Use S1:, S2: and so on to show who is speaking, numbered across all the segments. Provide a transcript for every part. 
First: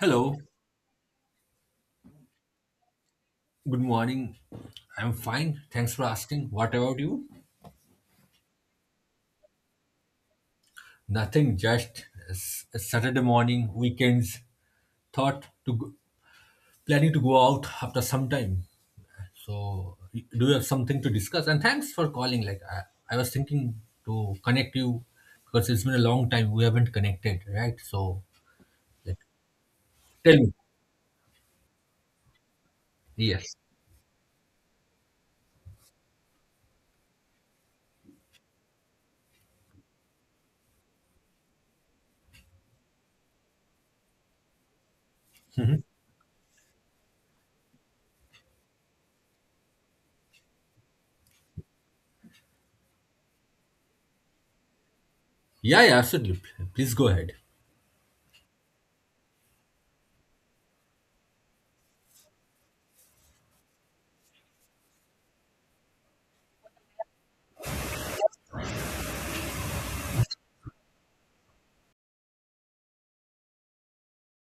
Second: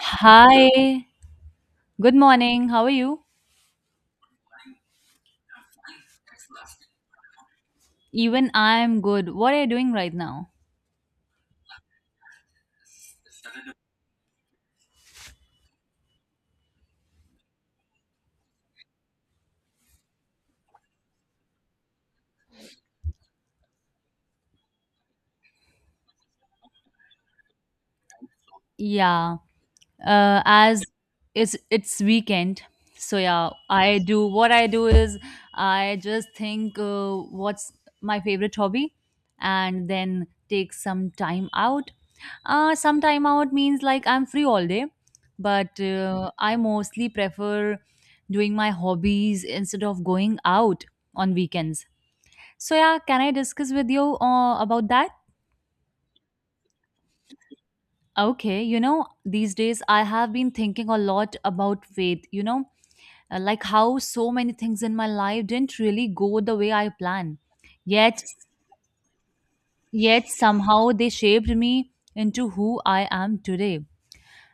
S1: Hello,
S2: Hi, good morning. How are you?
S1: good morning. I'm fine. Thanks for asking. What about you?
S2: Even I'm good. What are you doing right now?
S1: Nothing, just Saturday morning, weekends, thought to go, planning to go out after some time. So, do you have something to discuss? And thanks for calling. Like, I was thinking to connect you because it's been a long time we haven't connected, right? So, like,
S2: Yeah,
S1: tell me.
S2: as It's weekend, so yeah,
S1: Yes.
S2: I do what I do is I just think what's my favorite hobby, and then take some time out. Some time out means like I'm free all day, but I mostly prefer doing my hobbies instead of going out on weekends. So yeah, can I discuss with you about that?
S1: Yeah, yeah, absolutely. Please go ahead.
S2: Okay, you know, these days I have been thinking a lot about faith, you know, like how so many things in my life didn't really go the way I planned. Yet yet somehow they shaped me into who I am today.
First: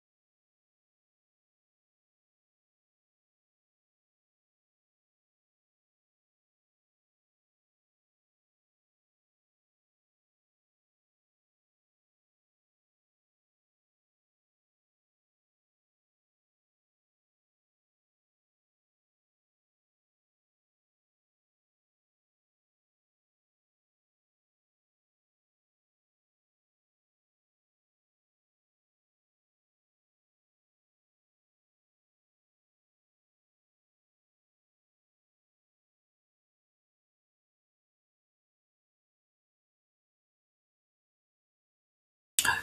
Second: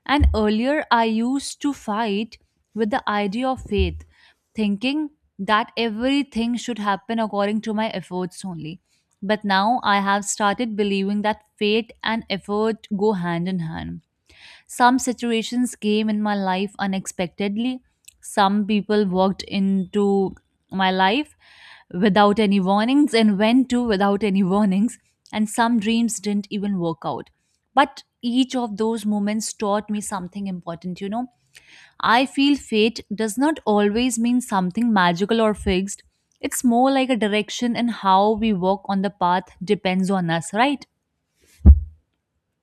S2: And earlier, I used to fight with the idea of faith, thinking that everything should happen according to my efforts only. But now I have started believing that fate and effort go hand in hand. Some situations came in my life unexpectedly. Some people walked into my life without any warnings and went to without any warnings. And some dreams didn't even work out. But each of those moments taught me something important, you know. I feel fate does not always mean something magical or fixed. It's more like a direction, and how we walk on the path depends on us, right?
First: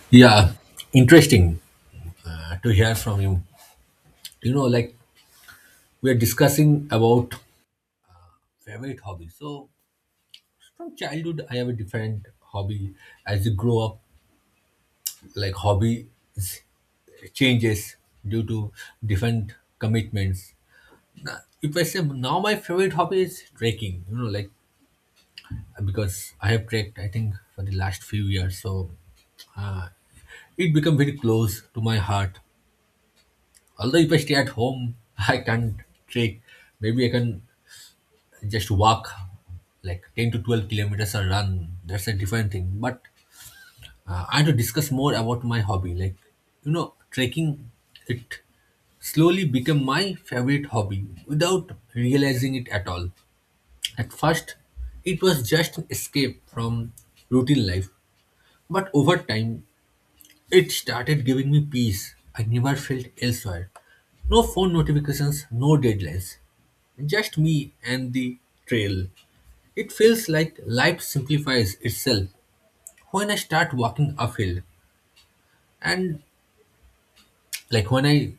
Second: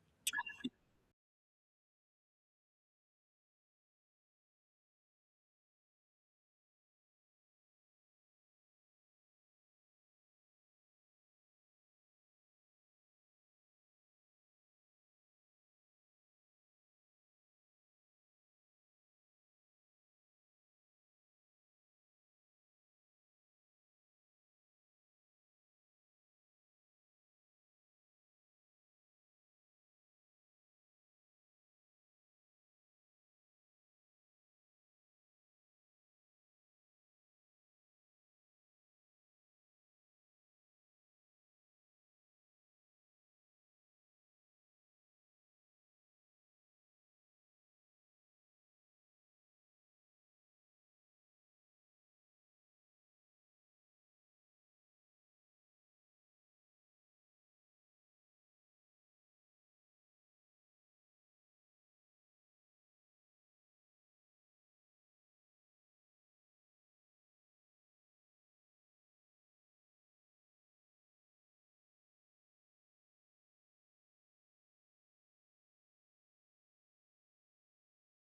S1: Yeah, interesting to hear from you. You know, like we are discussing about favorite hobby. So from childhood, I have a different hobby. As you grow up, like hobby is- changes due to different commitments. If I say now my favorite hobby is trekking, you know, like because I have trekked, I think for the last few years, so uh, it become very close to my heart. Although if I stay at home, I can't trek. Maybe I can just walk like 10 to 12 kilometers or run, that's a different thing, but I want to discuss more about my hobby, like, you know, trekking. It slowly became my favorite hobby without realizing it at all. At first, it was just an escape from routine life, but over time it started giving me peace I never felt elsewhere. No phone notifications, no deadlines, just me and the trail. It feels like life simplifies itself when I start walking uphill. And like when I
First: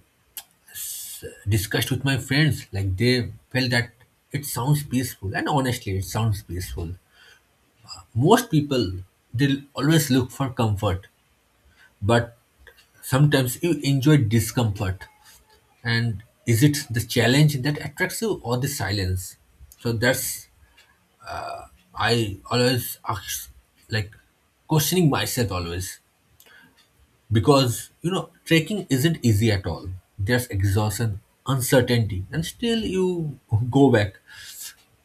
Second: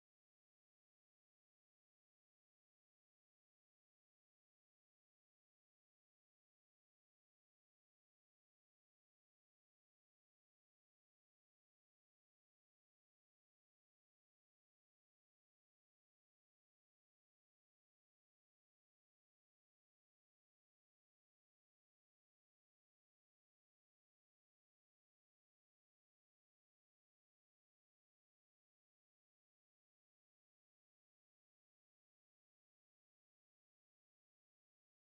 S1: discussed with my friends, like they felt that it sounds peaceful. And honestly, it sounds peaceful. Most people, they'll always look for comfort, but sometimes you enjoy discomfort. And is it the challenge that attracts you or the silence? So that's, I always ask, like, questioning myself always. Because, you know, trekking isn't easy at all. There's exhaustion, uncertainty, and still you go back,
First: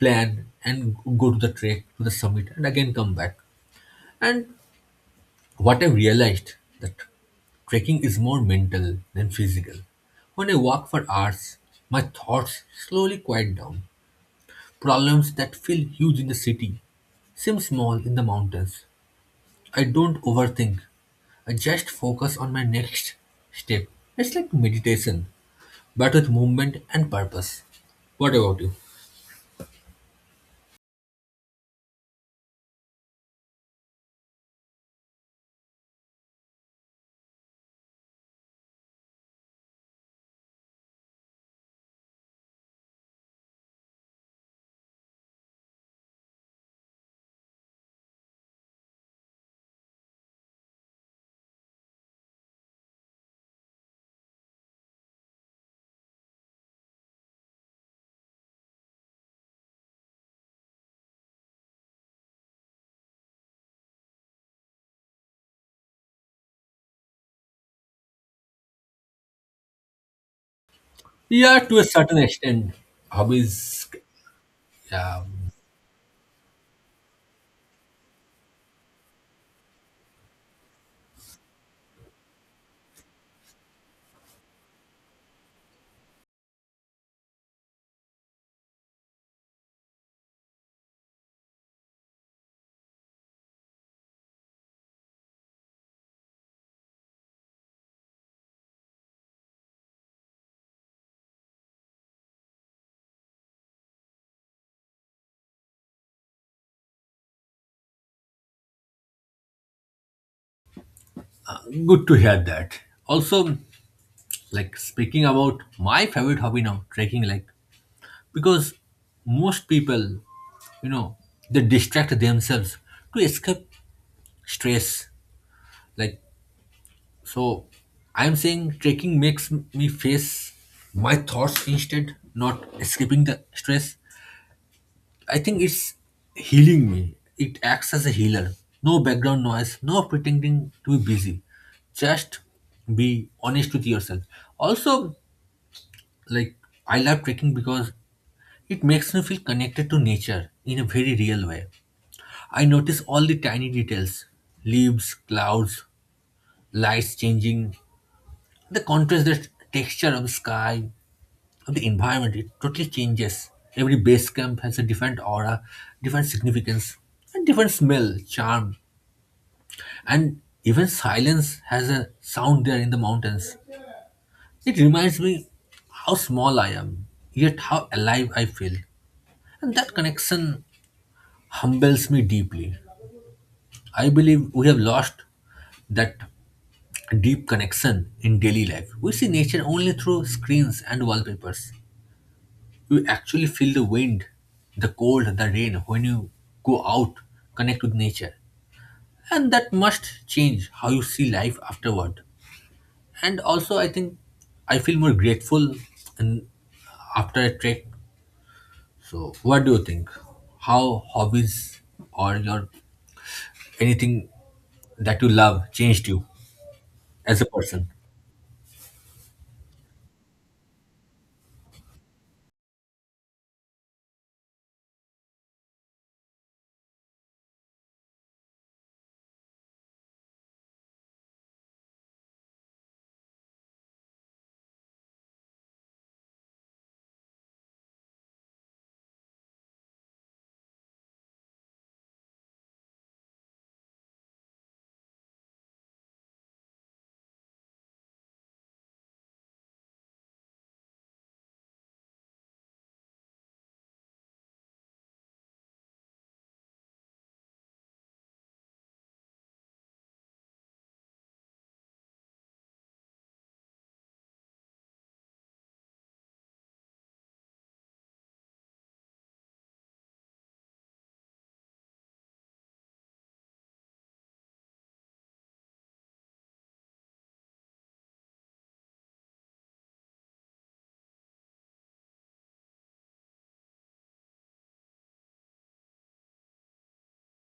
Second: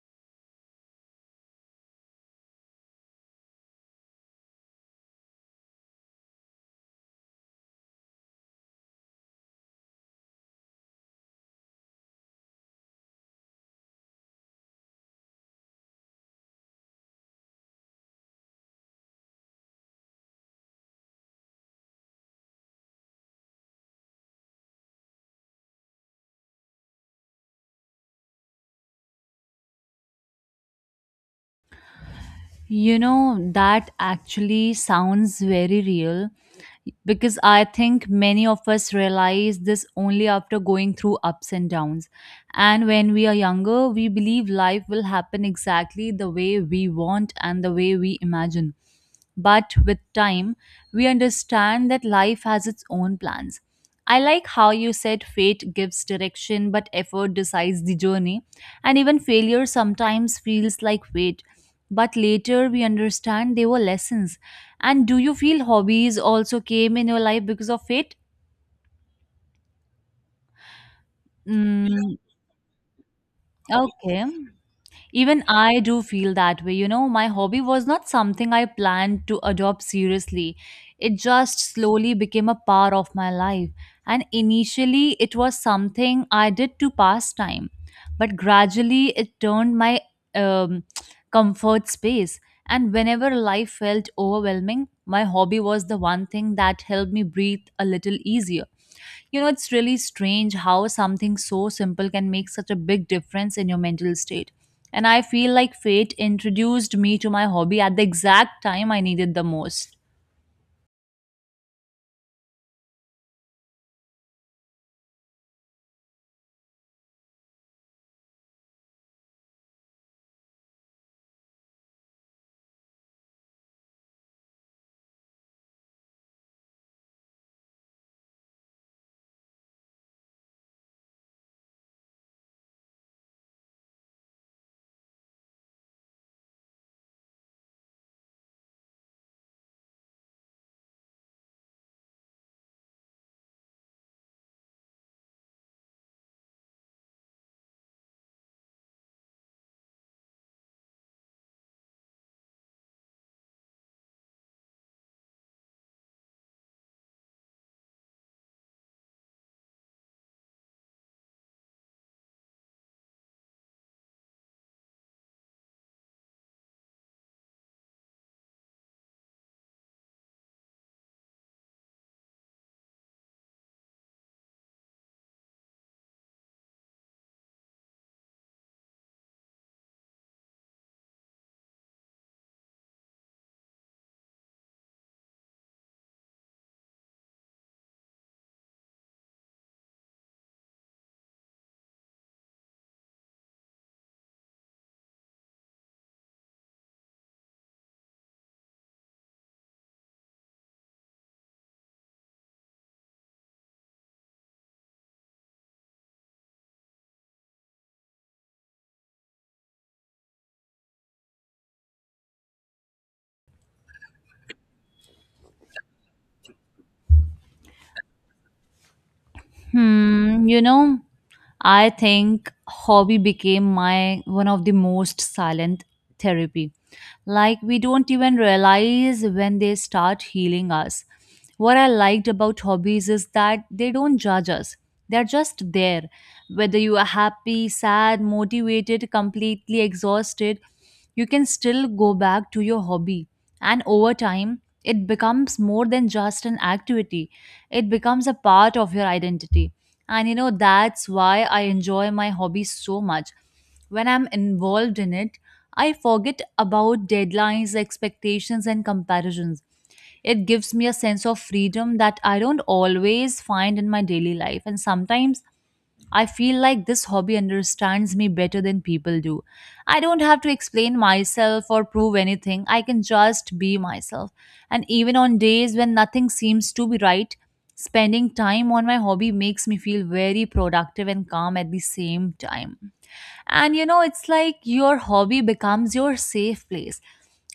S1: plan, and go to the trek, to the summit, and again come back. And what I realized, that trekking is more mental than physical. When I walk for hours, my thoughts slowly quiet down. Problems that feel huge in the city seem small in the mountains. I don't overthink. I just focus on my next step. It's like meditation but with movement and purpose. What about you?
S2: You know, that actually sounds very real because I think many of us realize this only after going through ups and downs. And when we are younger, we believe life will happen exactly the way we want and the way we imagine. But with time, we understand that life has its own plans. I like how you said fate gives direction, but effort decides the journey. And even failure sometimes feels like fate. But later we understand they were lessons. And do you feel hobbies also came in your life because of fate?
S1: Yeah, to a certain
S2: Mm,
S1: extent, hobbies.
S2: okay.
S1: Yeah,
S2: Even I do feel that way. You know, my hobby was not something I planned to adopt seriously. It just slowly became a part of my life. And initially, it was something I did to pass time. But gradually, it turned my um, comfort space. And whenever life felt overwhelming, my hobby was the one thing that helped me breathe a little easier. You know, it's really strange how something so simple can make such a big difference in your mental state. And I feel like fate introduced me to my hobby at the exact time I needed the most.
S1: good to hear that. Also, like speaking about my favorite hobby now, trekking. Like, because most people, you know, they distract themselves to escape stress. Like, so, I'm saying trekking makes me face my thoughts instead, not escaping the stress. I think it's healing me. It acts as a healer. No background noise, no pretending to be busy. Just be honest with yourself. Also, like I love trekking because it makes me feel connected to nature in a very real way. I notice all the tiny details, leaves, clouds, lights changing, the contrast, the texture of the sky. Of the environment, it totally changes. Every base camp has a different aura, different significance, and different smell charm. And even silence has a sound there in the mountains. It reminds me how small I am, yet how alive I feel. And that connection humbles me deeply. I believe we have lost that deep connection in daily life. We see nature only through screens and wallpapers. You actually feel the wind, the cold, the rain when you go out, connect with nature. And that must change how you see life afterward. And also, I think I feel more grateful and after a trek. So, what do you think? How hobbies or your anything that you love changed you as a person?
S2: Hmm, you know, I think hobby became my one of the most silent therapy. Like we don't even realize when they start healing us. What I liked about hobbies is that they don't judge us. They're just there. Whether you are happy, sad, motivated, completely exhausted, you can still go back to your hobby. And over time, it becomes more than just an activity. It becomes a part of your identity, and you know, that's why I enjoy my hobby so much. When I'm involved in it, I forget about deadlines, expectations, and comparisons. It gives me a sense of freedom that I don't always find in my daily life. And sometimes I feel like this hobby understands me better than people do. I don't have to explain myself or prove anything. I can just be myself. And even on days when nothing seems to be right, spending time on my hobby makes me feel very productive and calm at the same time. And you know, it's like your hobby becomes your safe place.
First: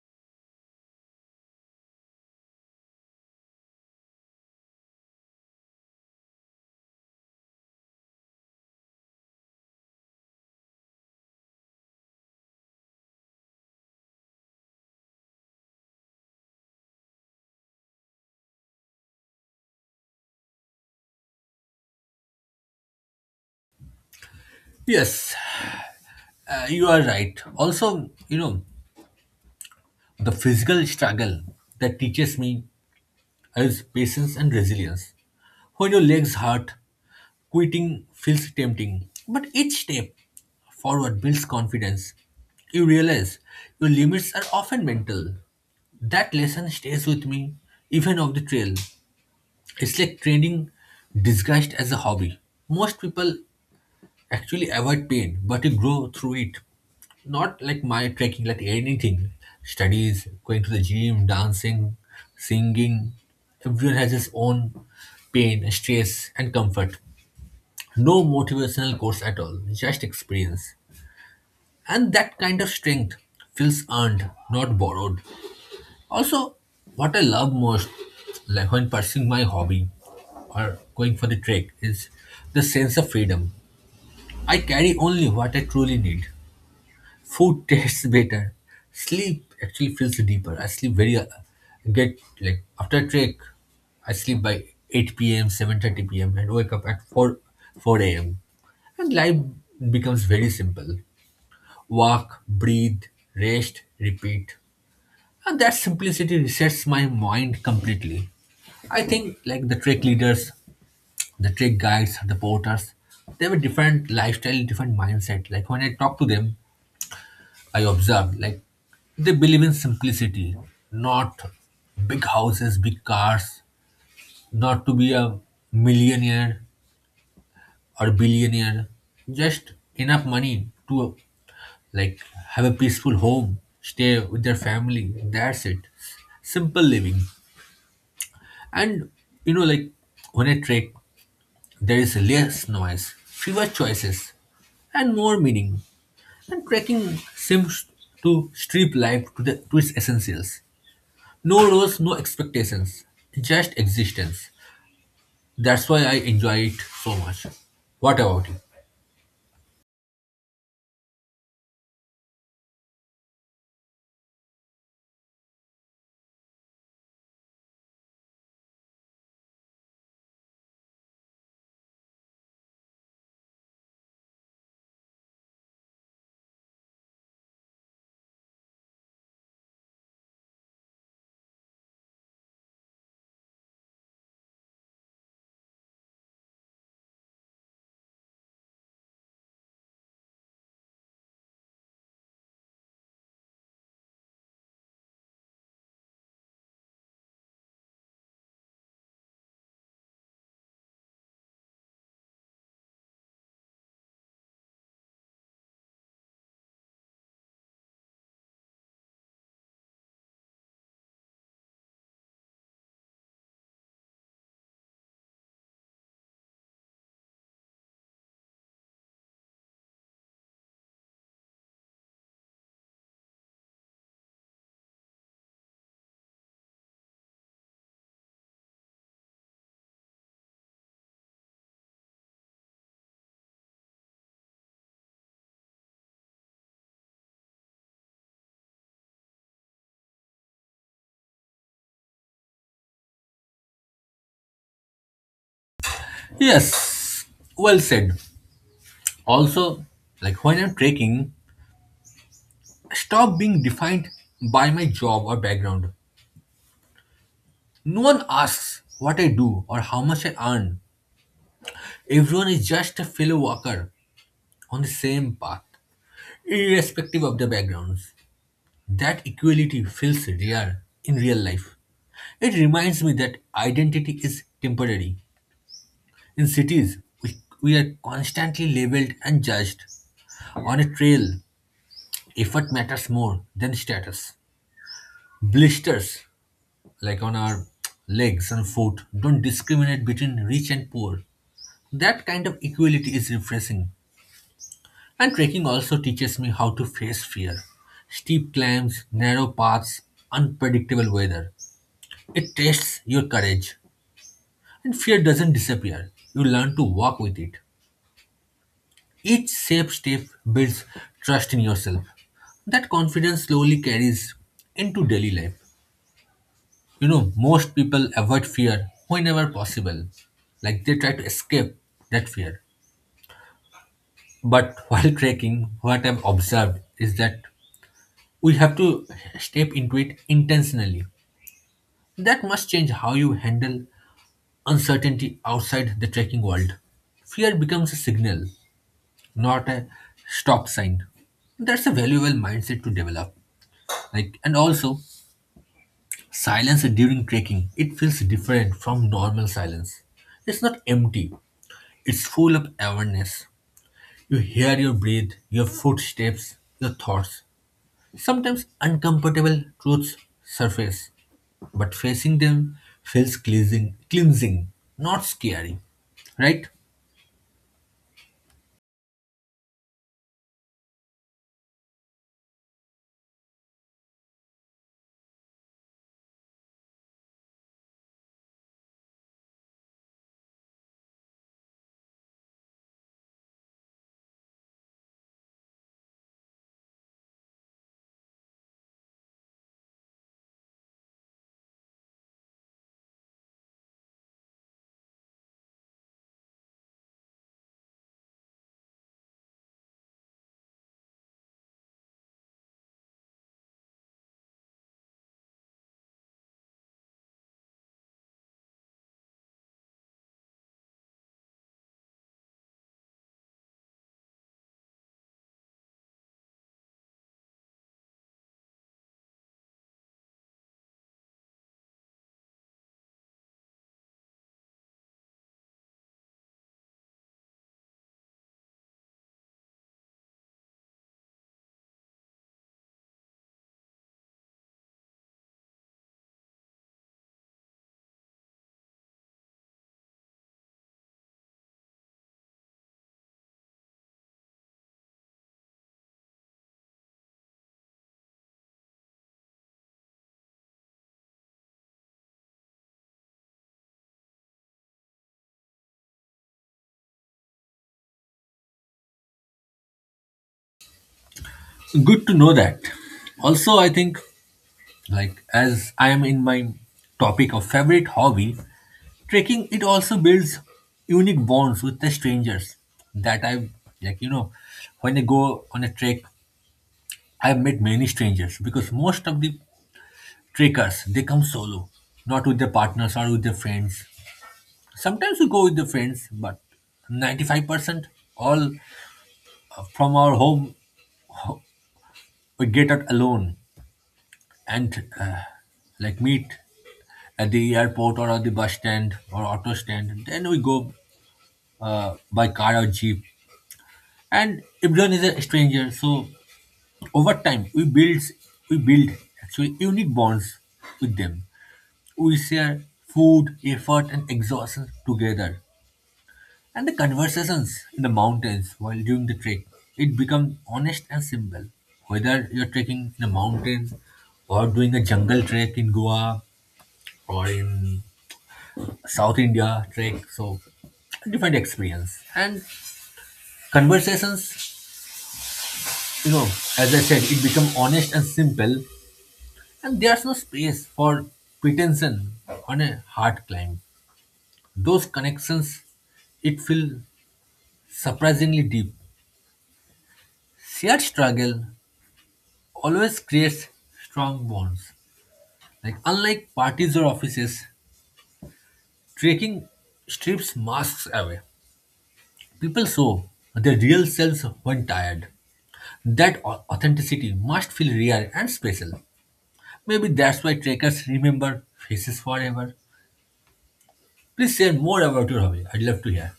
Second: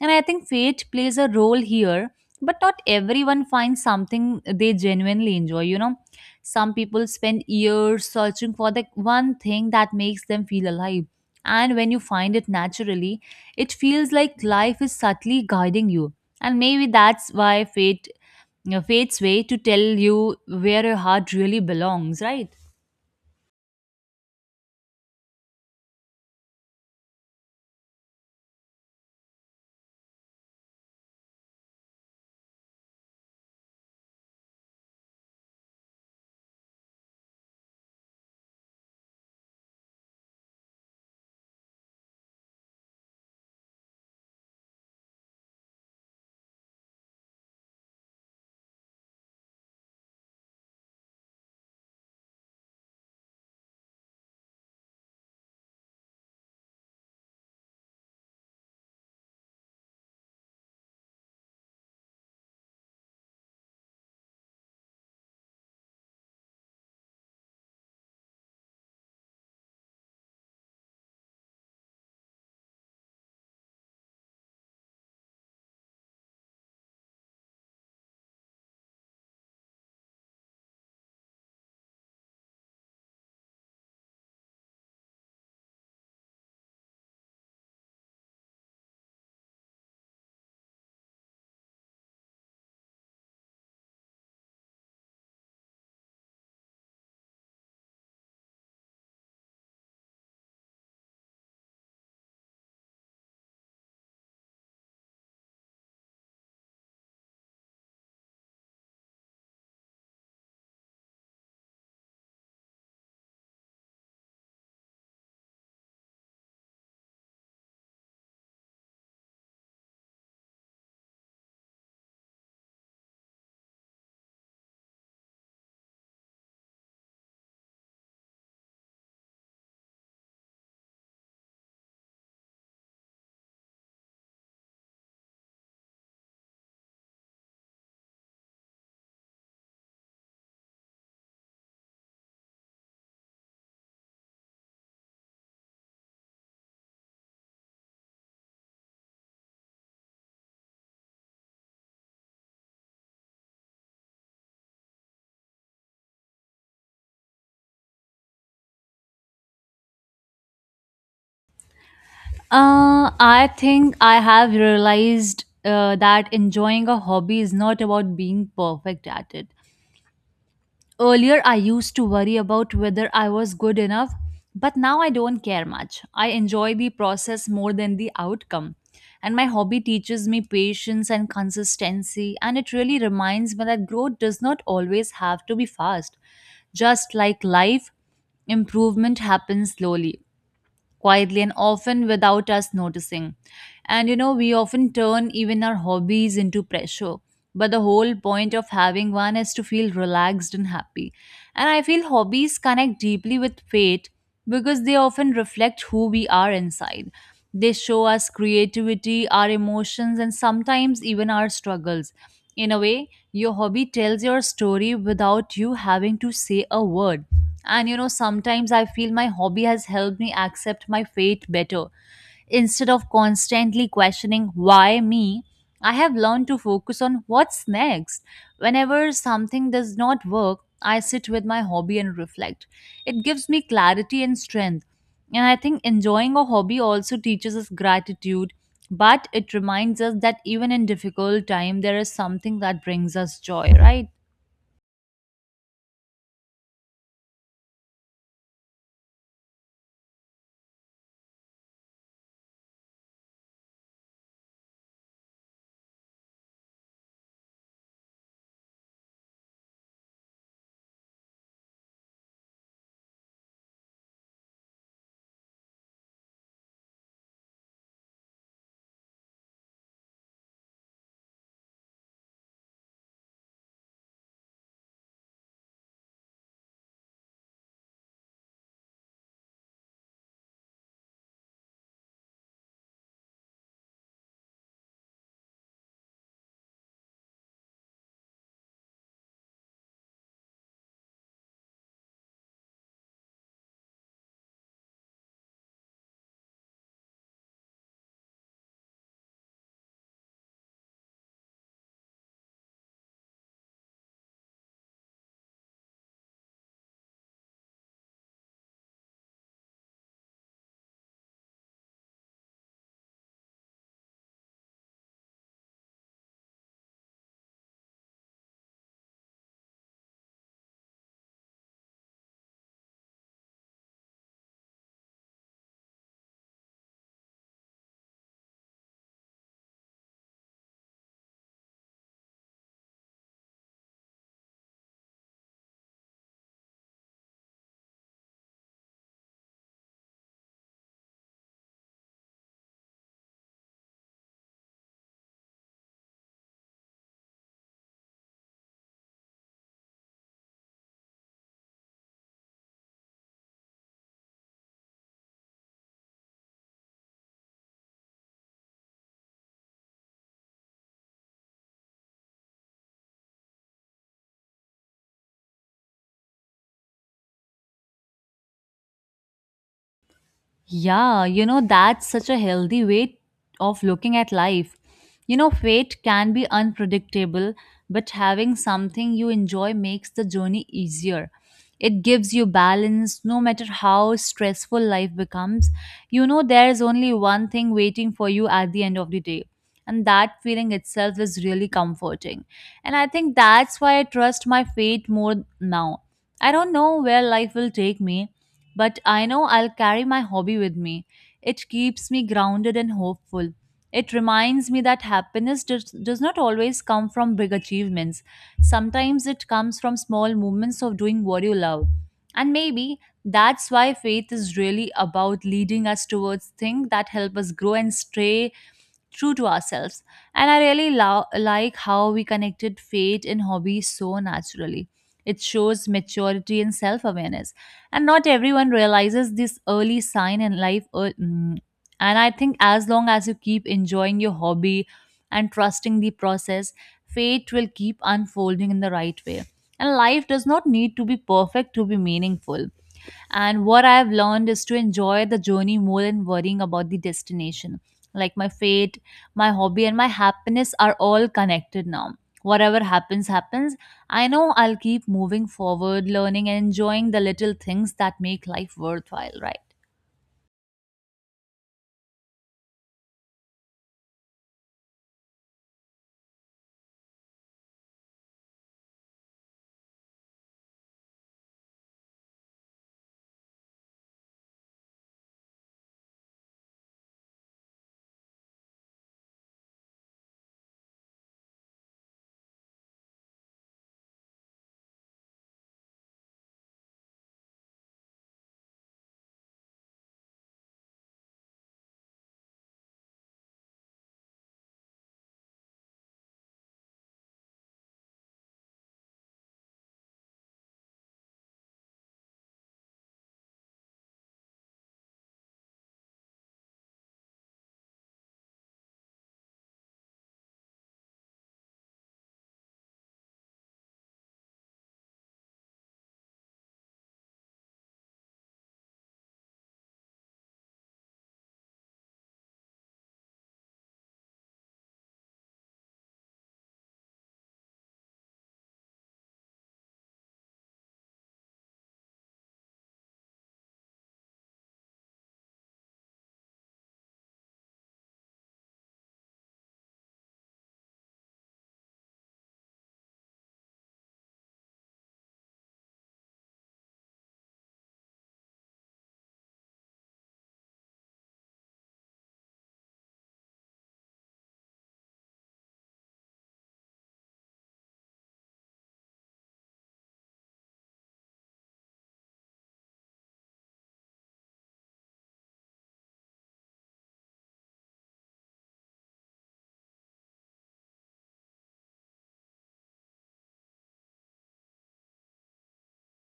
S2: And I think fate plays a role here, but not everyone finds something they genuinely enjoy, you know, some people spend years searching for the one thing that makes them feel alive. And when you find it naturally, it feels like life is subtly guiding you. And maybe that's why fate's way to tell you where your heart really belongs, right?
S1: Yes, you are right. Also, you know, the physical struggle that teaches me is patience and resilience. When your legs hurt, quitting feels tempting, but each step forward builds confidence. You realize your limits are often mental. That lesson stays with me even off the trail. It's like training disguised as a hobby. Most people actually avoid pain, but you grow through it. Not like my trekking, like anything. Studies, going to the gym, dancing, singing. Everyone has his own pain, stress, and comfort. No motivational course at all, just experience. And that kind of strength feels earned, not borrowed. Also, what I love most, like when pursuing my hobby or going for the trek, is the sense of freedom. I carry only what I truly need. Food tastes better. Sleep actually feels deeper. I sleep very get like after trek, I sleep by 8 p.m., 7:30 p.m. and wake up at 4 a.m. And life becomes very simple. Walk, breathe, rest, repeat. And that simplicity resets my mind completely. I think, like, the trek leaders, the trek guides, the porters, they have a different lifestyle, different mindset. Like when I talk to them, I observed, like they believe in simplicity, not big houses, big cars, not to be a millionaire or billionaire, just enough money to, like, have a peaceful home, stay with their family. That's it. Simple living. And you know, like, when I trek, there is less noise, fewer choices, and more meaning. And trekking seems to strip life to its essentials. No rules, no expectations, just existence. That's why I enjoy it so much. What about you?
S2: I think I have realized that enjoying a hobby is not about being perfect at it. Earlier, I used to worry about whether I was good enough, but now I don't care much. I enjoy the process more than the outcome. And my hobby teaches me patience and consistency, and it really reminds me that growth does not always have to be fast. Just like life, improvement happens slowly, quietly and often without us noticing. And you know, we often turn even our hobbies into pressure. But the whole point of having one is to feel relaxed and happy. And I feel hobbies connect deeply with fate because they often reflect who we are inside. They show us creativity, our emotions, and sometimes even our struggles. In a way, your hobby tells your story without you having to say a word, and you know, sometimes I feel my hobby has helped me accept my fate better. Instead of constantly questioning why me, I have learned to focus on what's next. Whenever something does not work, I sit with my hobby and reflect. It gives me clarity and strength. And I think enjoying a hobby also teaches us gratitude, but it reminds us that even in difficult time there is something that brings us joy, right?
S1: Yes, well said. Also, like when I'm trekking, I stop being defined by my job or background. No one asks what I do or how much I earn. Everyone is just a fellow walker on the same path, irrespective of the backgrounds. That equality feels rare in real life. It reminds me that identity is temporary. In cities, we are constantly labeled and judged. On a trail, effort matters more than status. Blisters, like on our legs and foot, don't discriminate between rich and poor. That kind of equality is refreshing. And trekking also teaches me how to face fear. Steep climbs, narrow paths, unpredictable weather. It tests your courage. And fear doesn't disappear, you learn to walk with it. Each safe step builds trust in yourself. That confidence slowly carries into daily life. You know, most people avoid fear whenever possible, like they try to escape that fear. But while trekking, what I've observed is that we have to step into it intentionally. That must change how you handle uncertainty outside the trekking world. Fear becomes a signal, not a stop sign. That's a valuable mindset to develop. Like, and also, silence during trekking, it feels different from normal silence. It's not empty, it's full of awareness. You hear your breath, your footsteps, your thoughts. Sometimes uncomfortable truths surface, but facing them feels cleansing, not scary, right?
S2: Yeah, you know, that's such a healthy way of looking at life. You know, fate can be unpredictable, but having something you enjoy makes the journey easier. It gives you balance no matter how stressful life becomes. You know, there's only one thing waiting for you at the end of the day. And that feeling itself is really comforting. And I think that's why I trust my fate more now. I don't know where life will take me, but I know I'll carry my hobby with me. It keeps me grounded and hopeful. It reminds me that happiness does, not always come from big achievements. Sometimes it comes from small moments of doing what you love. And maybe that's why faith is really about leading us towards things that help us grow and stay true to ourselves. And I really like how we connected fate and hobby so naturally. It shows maturity and self awareness. And not everyone realizes this early sign in life. Mm. And I think as long as you keep enjoying your hobby and trusting the process, fate will keep unfolding in the right way. And life does not need to be perfect to be meaningful. And what I've learned is to enjoy the journey more than worrying about the destination. Like my fate, my hobby, and my happiness are all connected now. Whatever happens, happens. I know I'll keep moving forward, learning, and enjoying the little things that make life worthwhile, right?
S1: So, good to know that. Also, I think, like, as I am in my topic of favorite hobby, trekking, it also builds unique bonds with the strangers that I like. You know, when I go on a trek, I've met many strangers because most of the trekkers, they come solo, not with their partners or with their friends. Sometimes we go with the friends, but 95% all from our home we get out alone and like meet at the airport or at the bus stand or auto stand. Then we go by car or jeep, and everyone is a stranger. So over time, we build actually unique bonds with them. We share food, effort, and exhaustion together, and the conversations in the mountains while during the trek, it becomes honest and simple. Whether you're trekking in the mountains or doing a jungle trek in Goa or in South India trek. So different experience and conversations. You know, as I said, it become honest and simple, and there's no space for pretension on a hard climb. Those connections, it feel surprisingly deep. Shared struggle always creates strong bonds. Like, unlike parties or offices, trekking strips masks away. People show their real selves when tired. That authenticity must feel rare and special. Maybe that's why trekkers remember faces forever. Please share more about your hobby. I'd love to hear.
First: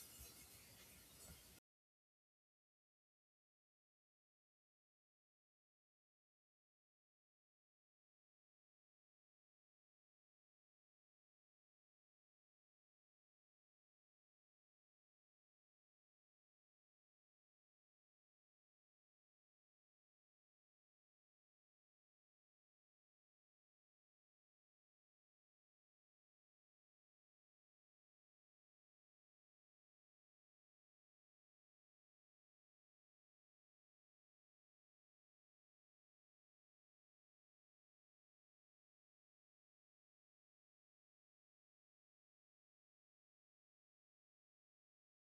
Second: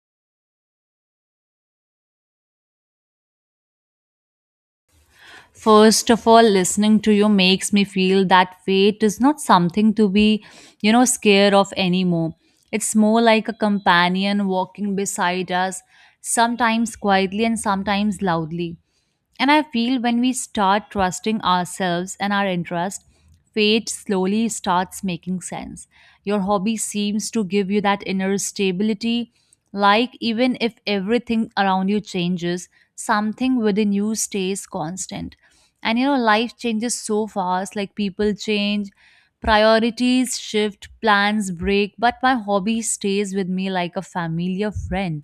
S2: First of all, listening to you makes me feel that fate is not something to be, you know, scared of anymore. It's more like a companion walking beside us, sometimes quietly and sometimes loudly. And I feel when we start trusting ourselves and our interests, fate slowly starts making sense. Your hobby seems to give you that inner stability. Like, even if everything around you changes, something within you stays constant. And you know, life changes so fast, like, people change, priorities shift, plans break, but my hobby stays with me like a familiar friend.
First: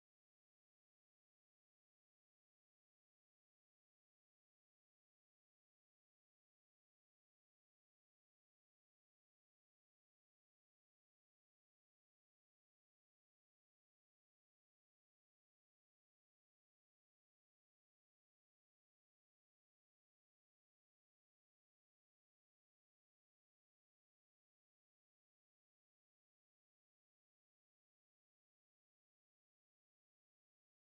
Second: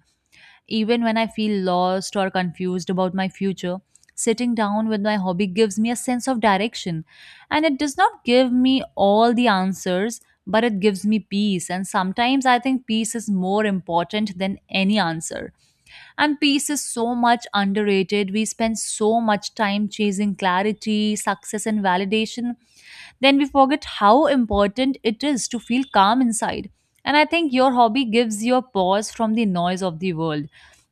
S2: Even when I feel lost or confused about my future, sitting down with my hobby gives me a sense of direction. And it does not give me all the answers, but it gives me peace. And sometimes I think peace is more important than any answer. And peace is so much underrated. We spend so much time chasing clarity, success, and validation, then we forget how important it is to feel calm inside. And I think your hobby gives you a pause from the noise of the world.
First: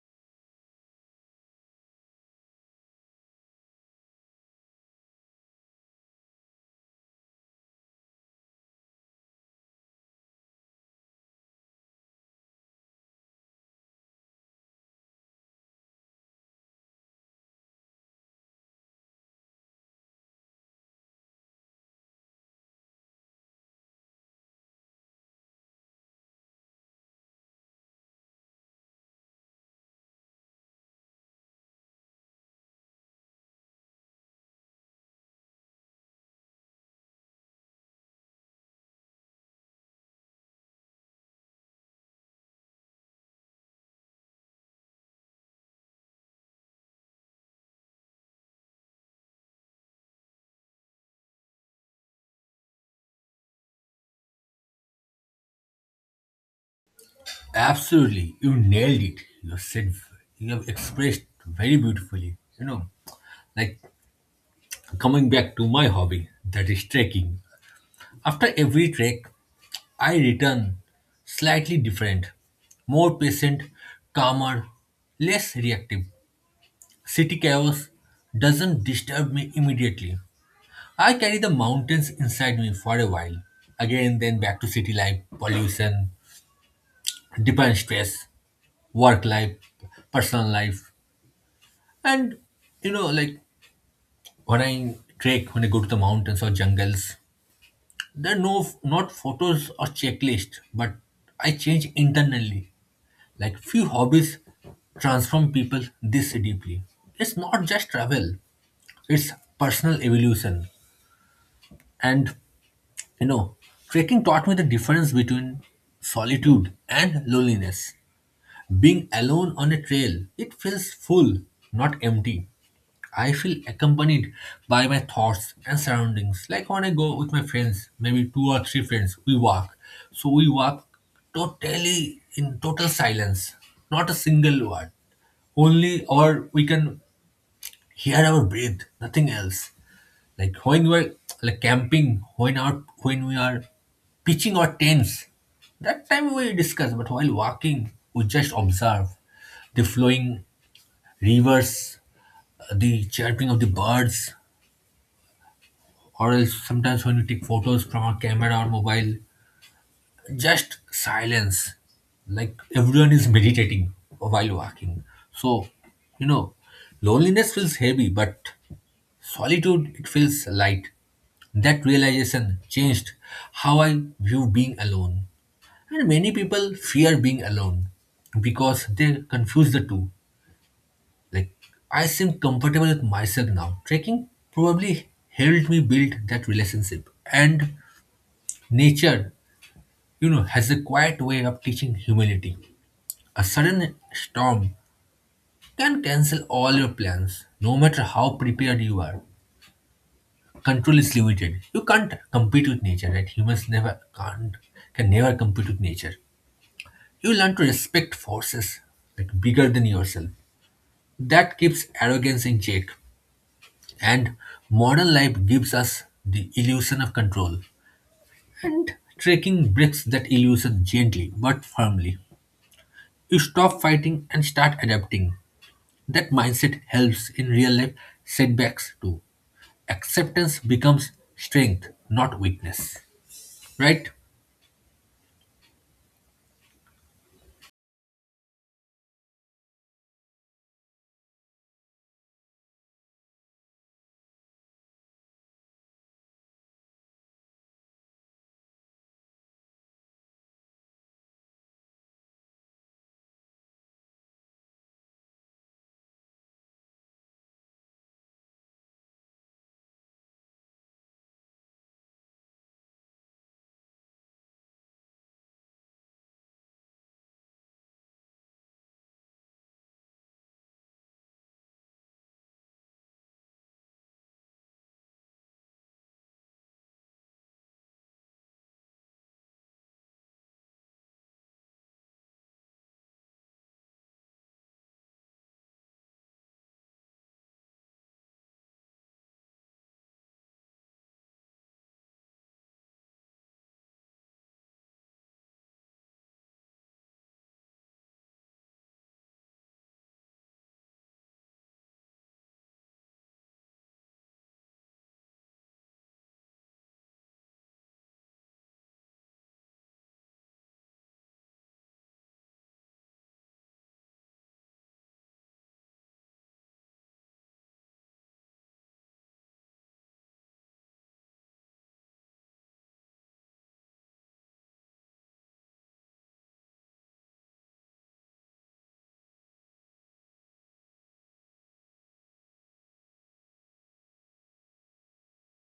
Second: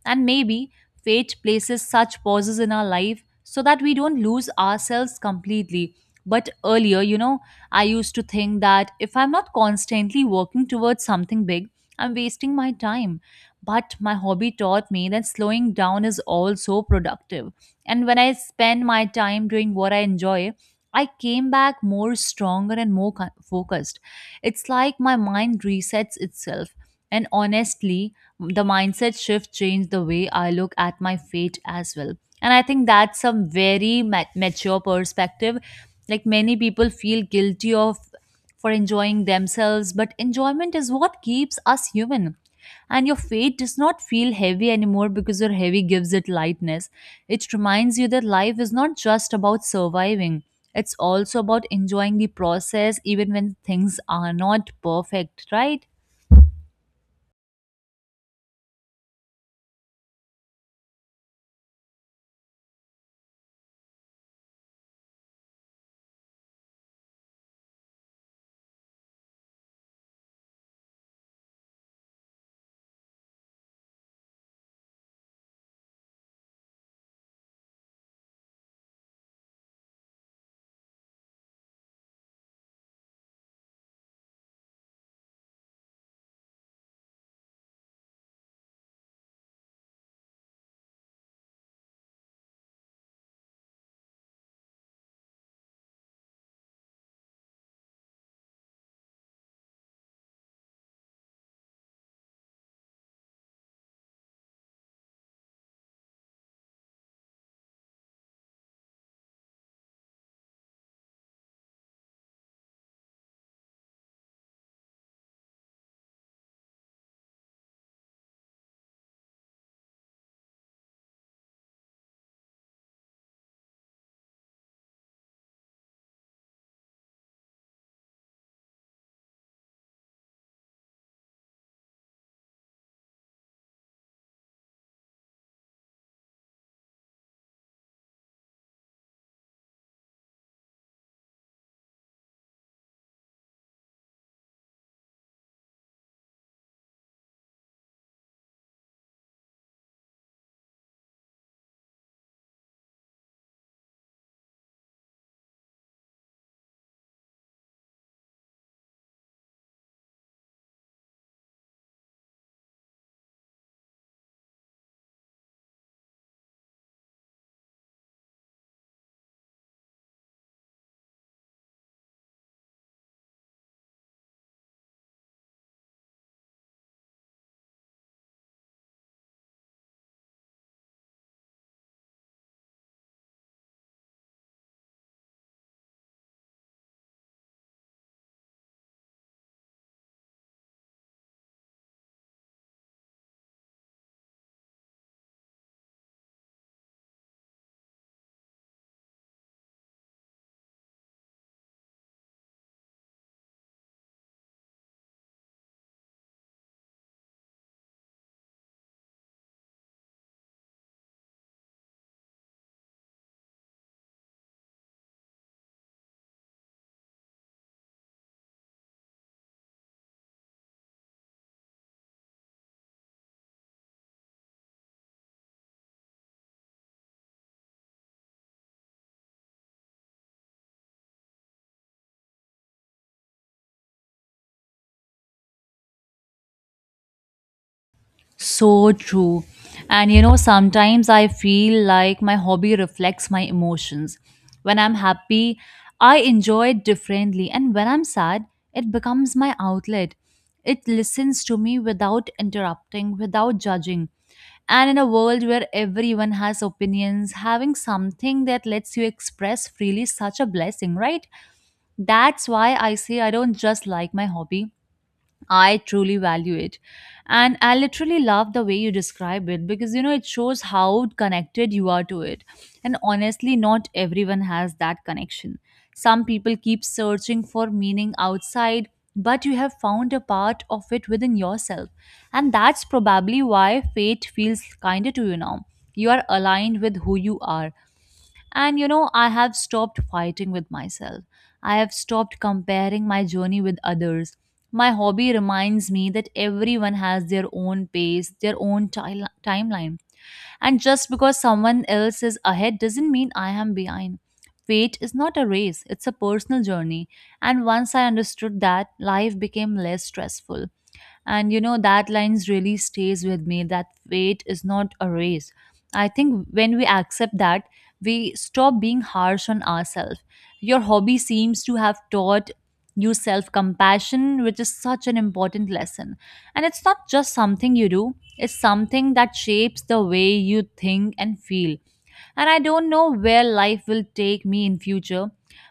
S2: And maybe fate places such pauses in our life so that we don't lose ourselves completely. But earlier, you know, I used to think that if I'm not constantly working towards something big, I'm wasting my time. But my hobby taught me that slowing down is also productive. And when I spend my time doing what I enjoy, I came back more stronger and more focused. It's like my mind resets itself. And honestly, the mindset shift changed the way I look at my fate as well. And I think that's a very mature perspective. Like many people feel guilty of for enjoying themselves, but enjoyment is what keeps us human. And your fate does not feel heavy anymore because your heavy gives it lightness. It reminds you that life is not just about surviving, it's also about enjoying the process even when things are not perfect, right?
S1: Absolutely, you nailed it. You have expressed very beautifully. You know, like, coming back to my hobby, that is trekking. After every trek, I return slightly different, more patient, calmer, less reactive. City chaos doesn't disturb me immediately. I carry the mountains inside me for a while. Again, then back to city life, pollution, different stress, work life, personal life. And you know, like when I trek, when I go to the mountains or jungles, there are not photos or checklist, but I change internally. Like, few hobbies transform people this deeply. It's not just travel, it's personal evolution. And you know, trekking taught me the difference between solitude and loneliness. Being alone on a trail, it feels full, not empty. I feel accompanied by my thoughts and surroundings. Like when I go with my friends, maybe two or three friends, we walk. So we walk totally in total silence, not a single word. Only or we can hear our breath, nothing else. Like when we're like camping, when we are pitching our tents, that time we discuss, but while walking, we just observe the flowing rivers, the chirping of the birds, or else sometimes when we take photos from our camera or mobile, just silence. Like everyone is meditating while walking. So, you know, loneliness feels heavy, but solitude, it feels light. That realization changed how I view being alone. And many people fear being alone because they confuse the two. Like, I seem comfortable with myself now. Trekking probably helped me build that relationship. And nature, you know, has a quiet way of teaching humility. A sudden storm can cancel all your plans, no matter how prepared you are. Control is limited. You can't compete with nature, right? Humans never can't can never compete with nature. You learn to respect forces like bigger than yourself. That keeps arrogance in check. And modern life gives us the illusion of control. And trekking breaks that illusion gently but firmly. You stop fighting and start adapting. That mindset helps in real life setbacks too. Acceptance becomes strength, not weakness. Right?
S2: So true. And you know, sometimes I feel like my hobby reflects my emotions. When I'm happy, I enjoy it differently. And when I'm sad, it becomes my outlet. It listens to me without interrupting, without judging. And in a world where everyone has opinions, having something that lets you express freely is such a blessing, right? That's why I say I don't just like my hobby. I truly value it. And I literally love the way you describe it because it shows how connected you are to it. And honestly, not everyone has that connection. Some people keep searching for meaning outside, but you have found a part of it within yourself. And that's probably why fate feels kinder to you now. You are aligned with who you are, and I have stopped fighting with myself. I have stopped comparing my journey with others. My hobby reminds me that everyone has their own pace, their own timeline. And just because someone else is ahead doesn't mean I am behind. Fate is not a race, it's a personal journey. And once I understood that, life became less stressful, and that lines really stays with me, that fate is not a race. I think when we accept that, we stop being harsh on ourselves. Your hobby seems to have taught you self compassion, which is such an important lesson. And it's not just something you do, it's something that shapes the way you think and feel. And I don't know where life will take me in future,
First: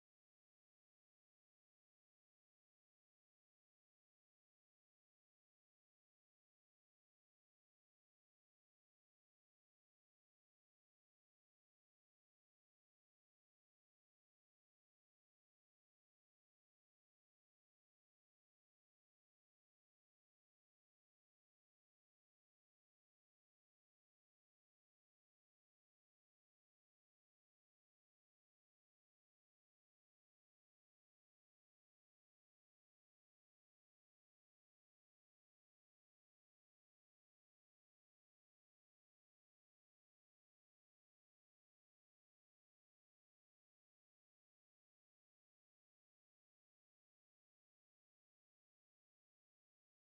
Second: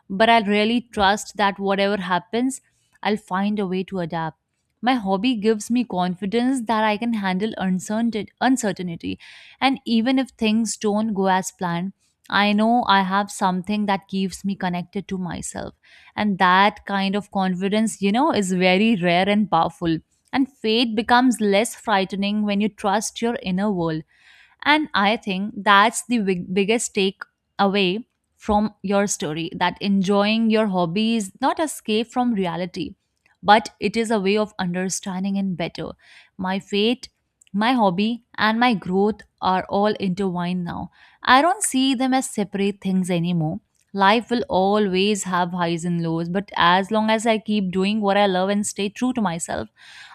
S2: but I really trust that whatever happens, I'll find a way to adapt. My hobby gives me confidence that I can handle uncertainty. And even if things don't go as planned, I know I have something that keeps me connected to myself. And that kind of confidence, is very rare and powerful. And faith becomes less frightening when you trust your inner world. And I think that's the biggest take away from your story, that enjoying your hobby is not escape from reality, but it is a way of understanding it better. My fate, my hobby and my growth are all intertwined now. I don't see them as separate things anymore. Life will always have highs and lows, but as long as I keep doing what I love and stay true to myself,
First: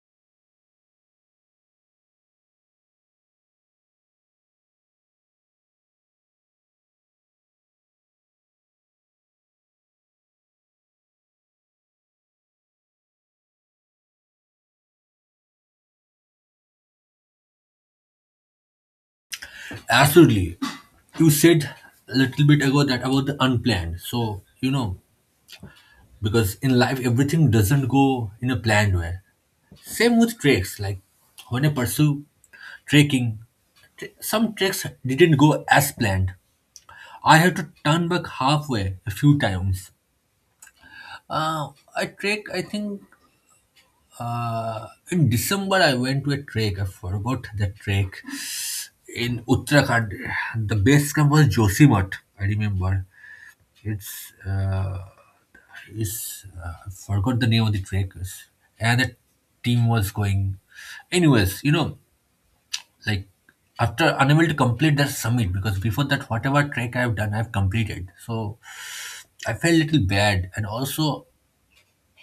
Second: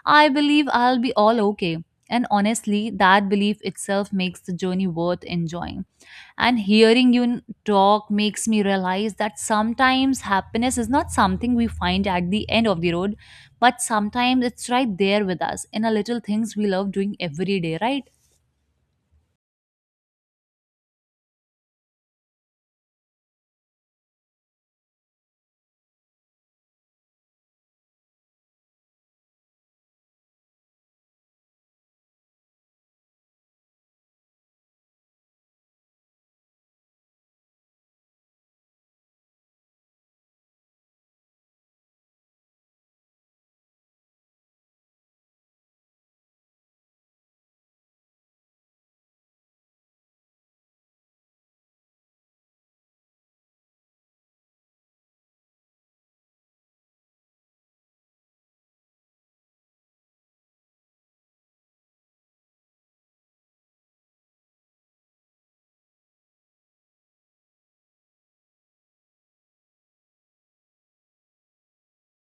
S2: I believe I'll be all okay. And honestly, that belief itself makes the journey worth enjoying. And hearing you talk makes me realize that sometimes happiness is not something we find at the end of the road, but sometimes it's right there with us in a little things we love doing every day, right?
S1: Absolutely. You said a little bit ago that about the unplanned. So, you know, because in life everything doesn't go in a planned way. Same with treks. Like when I pursue trekking, some treks didn't go as planned. I had to turn back halfway a few times. Uh, I trek, I think in December I went to a trek. I forgot the trek in Uttarakhand. The base camp was Josimath. I remember. It's is I forgot the name of the trek. Another team was going. Anyways, you know, like after unable to complete that summit because before that whatever trek I've done I've completed. So I felt a little bad and also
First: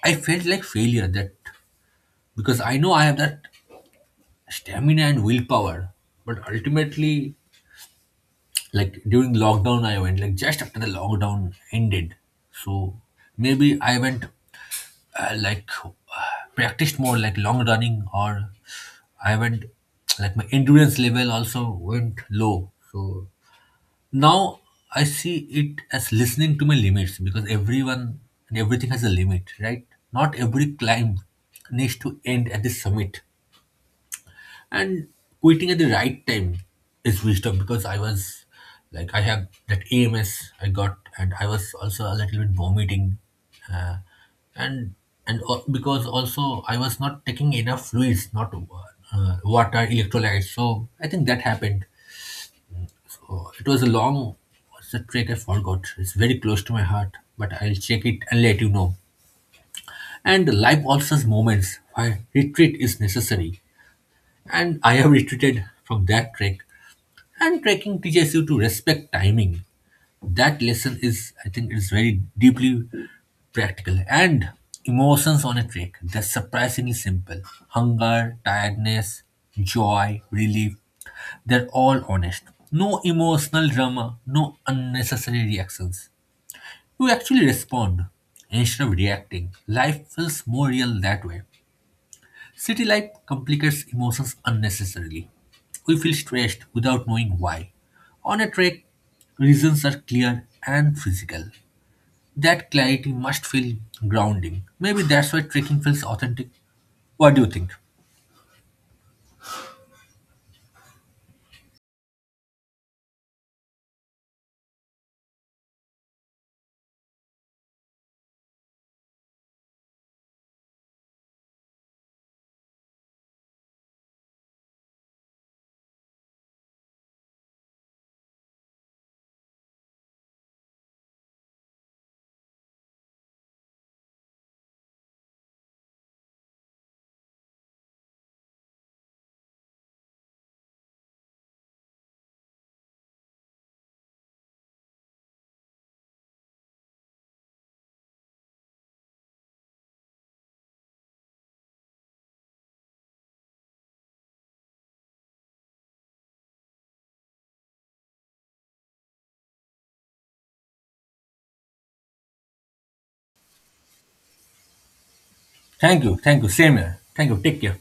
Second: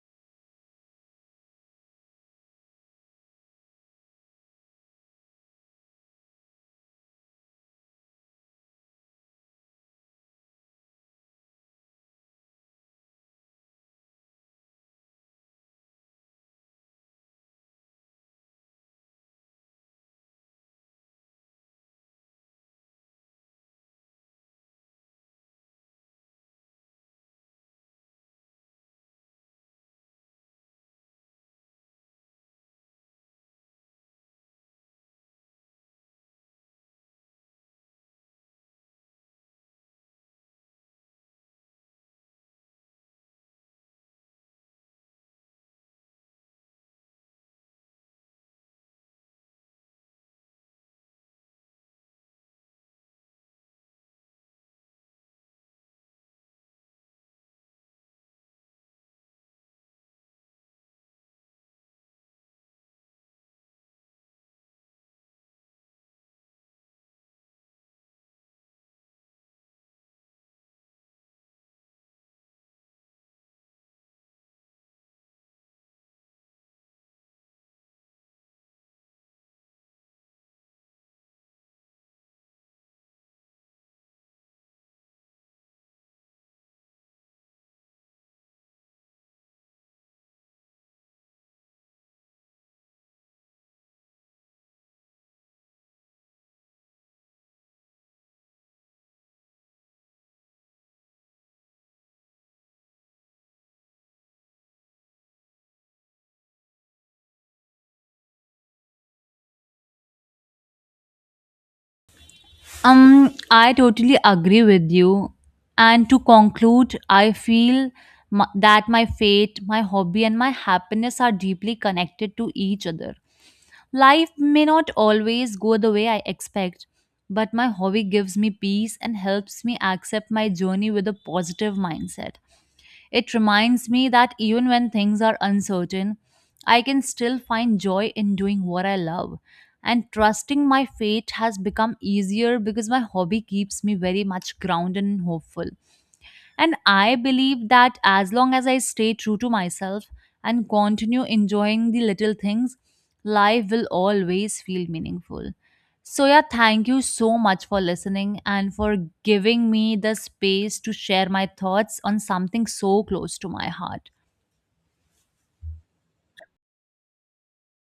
S1: I felt like failure that because I know I have that stamina and willpower, but ultimately like during lockdown I went like just after the lockdown ended. So maybe I went uh, like uh, practiced more like long running or I went like my endurance level also went low. So now I see it as listening to my limits because everyone and everything has a limit, right? Not every climb needs to end at the summit and quitting at the right time is wisdom because I was like I have that AMS I got and I was also a little bit vomiting uh, and because also I was not taking enough fluids not water electrolytes so I think that happened so it was a long what's the trait I forgot it's very close to my heart but I'll check it and let you know and life also has moments where retreat is necessary and I have retreated from that trek. And trekking teaches you to respect timing. That lesson is, I think, is very deeply practical. And emotions on a trek, they're surprisingly simple. Hunger, tiredness, joy, relief, they're all honest. No emotional drama, no unnecessary reactions. You actually respond instead of reacting. Life feels more real that way. City life complicates emotions unnecessarily. We feel stressed without knowing why. On a trek, reasons are clear and physical. That clarity must feel grounding. Maybe that's why trekking feels authentic. What do you think?
S2: I totally agree with you. And to conclude, I feel that my fate, my hobby, and my happiness are deeply connected to each other. Life may not always go the way I expect, but my hobby gives me peace and helps me accept my journey with a positive mindset. It reminds me that even when things are uncertain, I can still find joy in doing what I love. And trusting my fate has become easier because my hobby keeps me very much grounded and hopeful. And I believe that as long as I stay true to myself and continue enjoying the little things, life will always feel meaningful. So, yeah, thank you so much for listening and for giving me the space to share my thoughts on something so close to my heart.
S1: Thank you. Thank you. Same here. Thank you. Take care.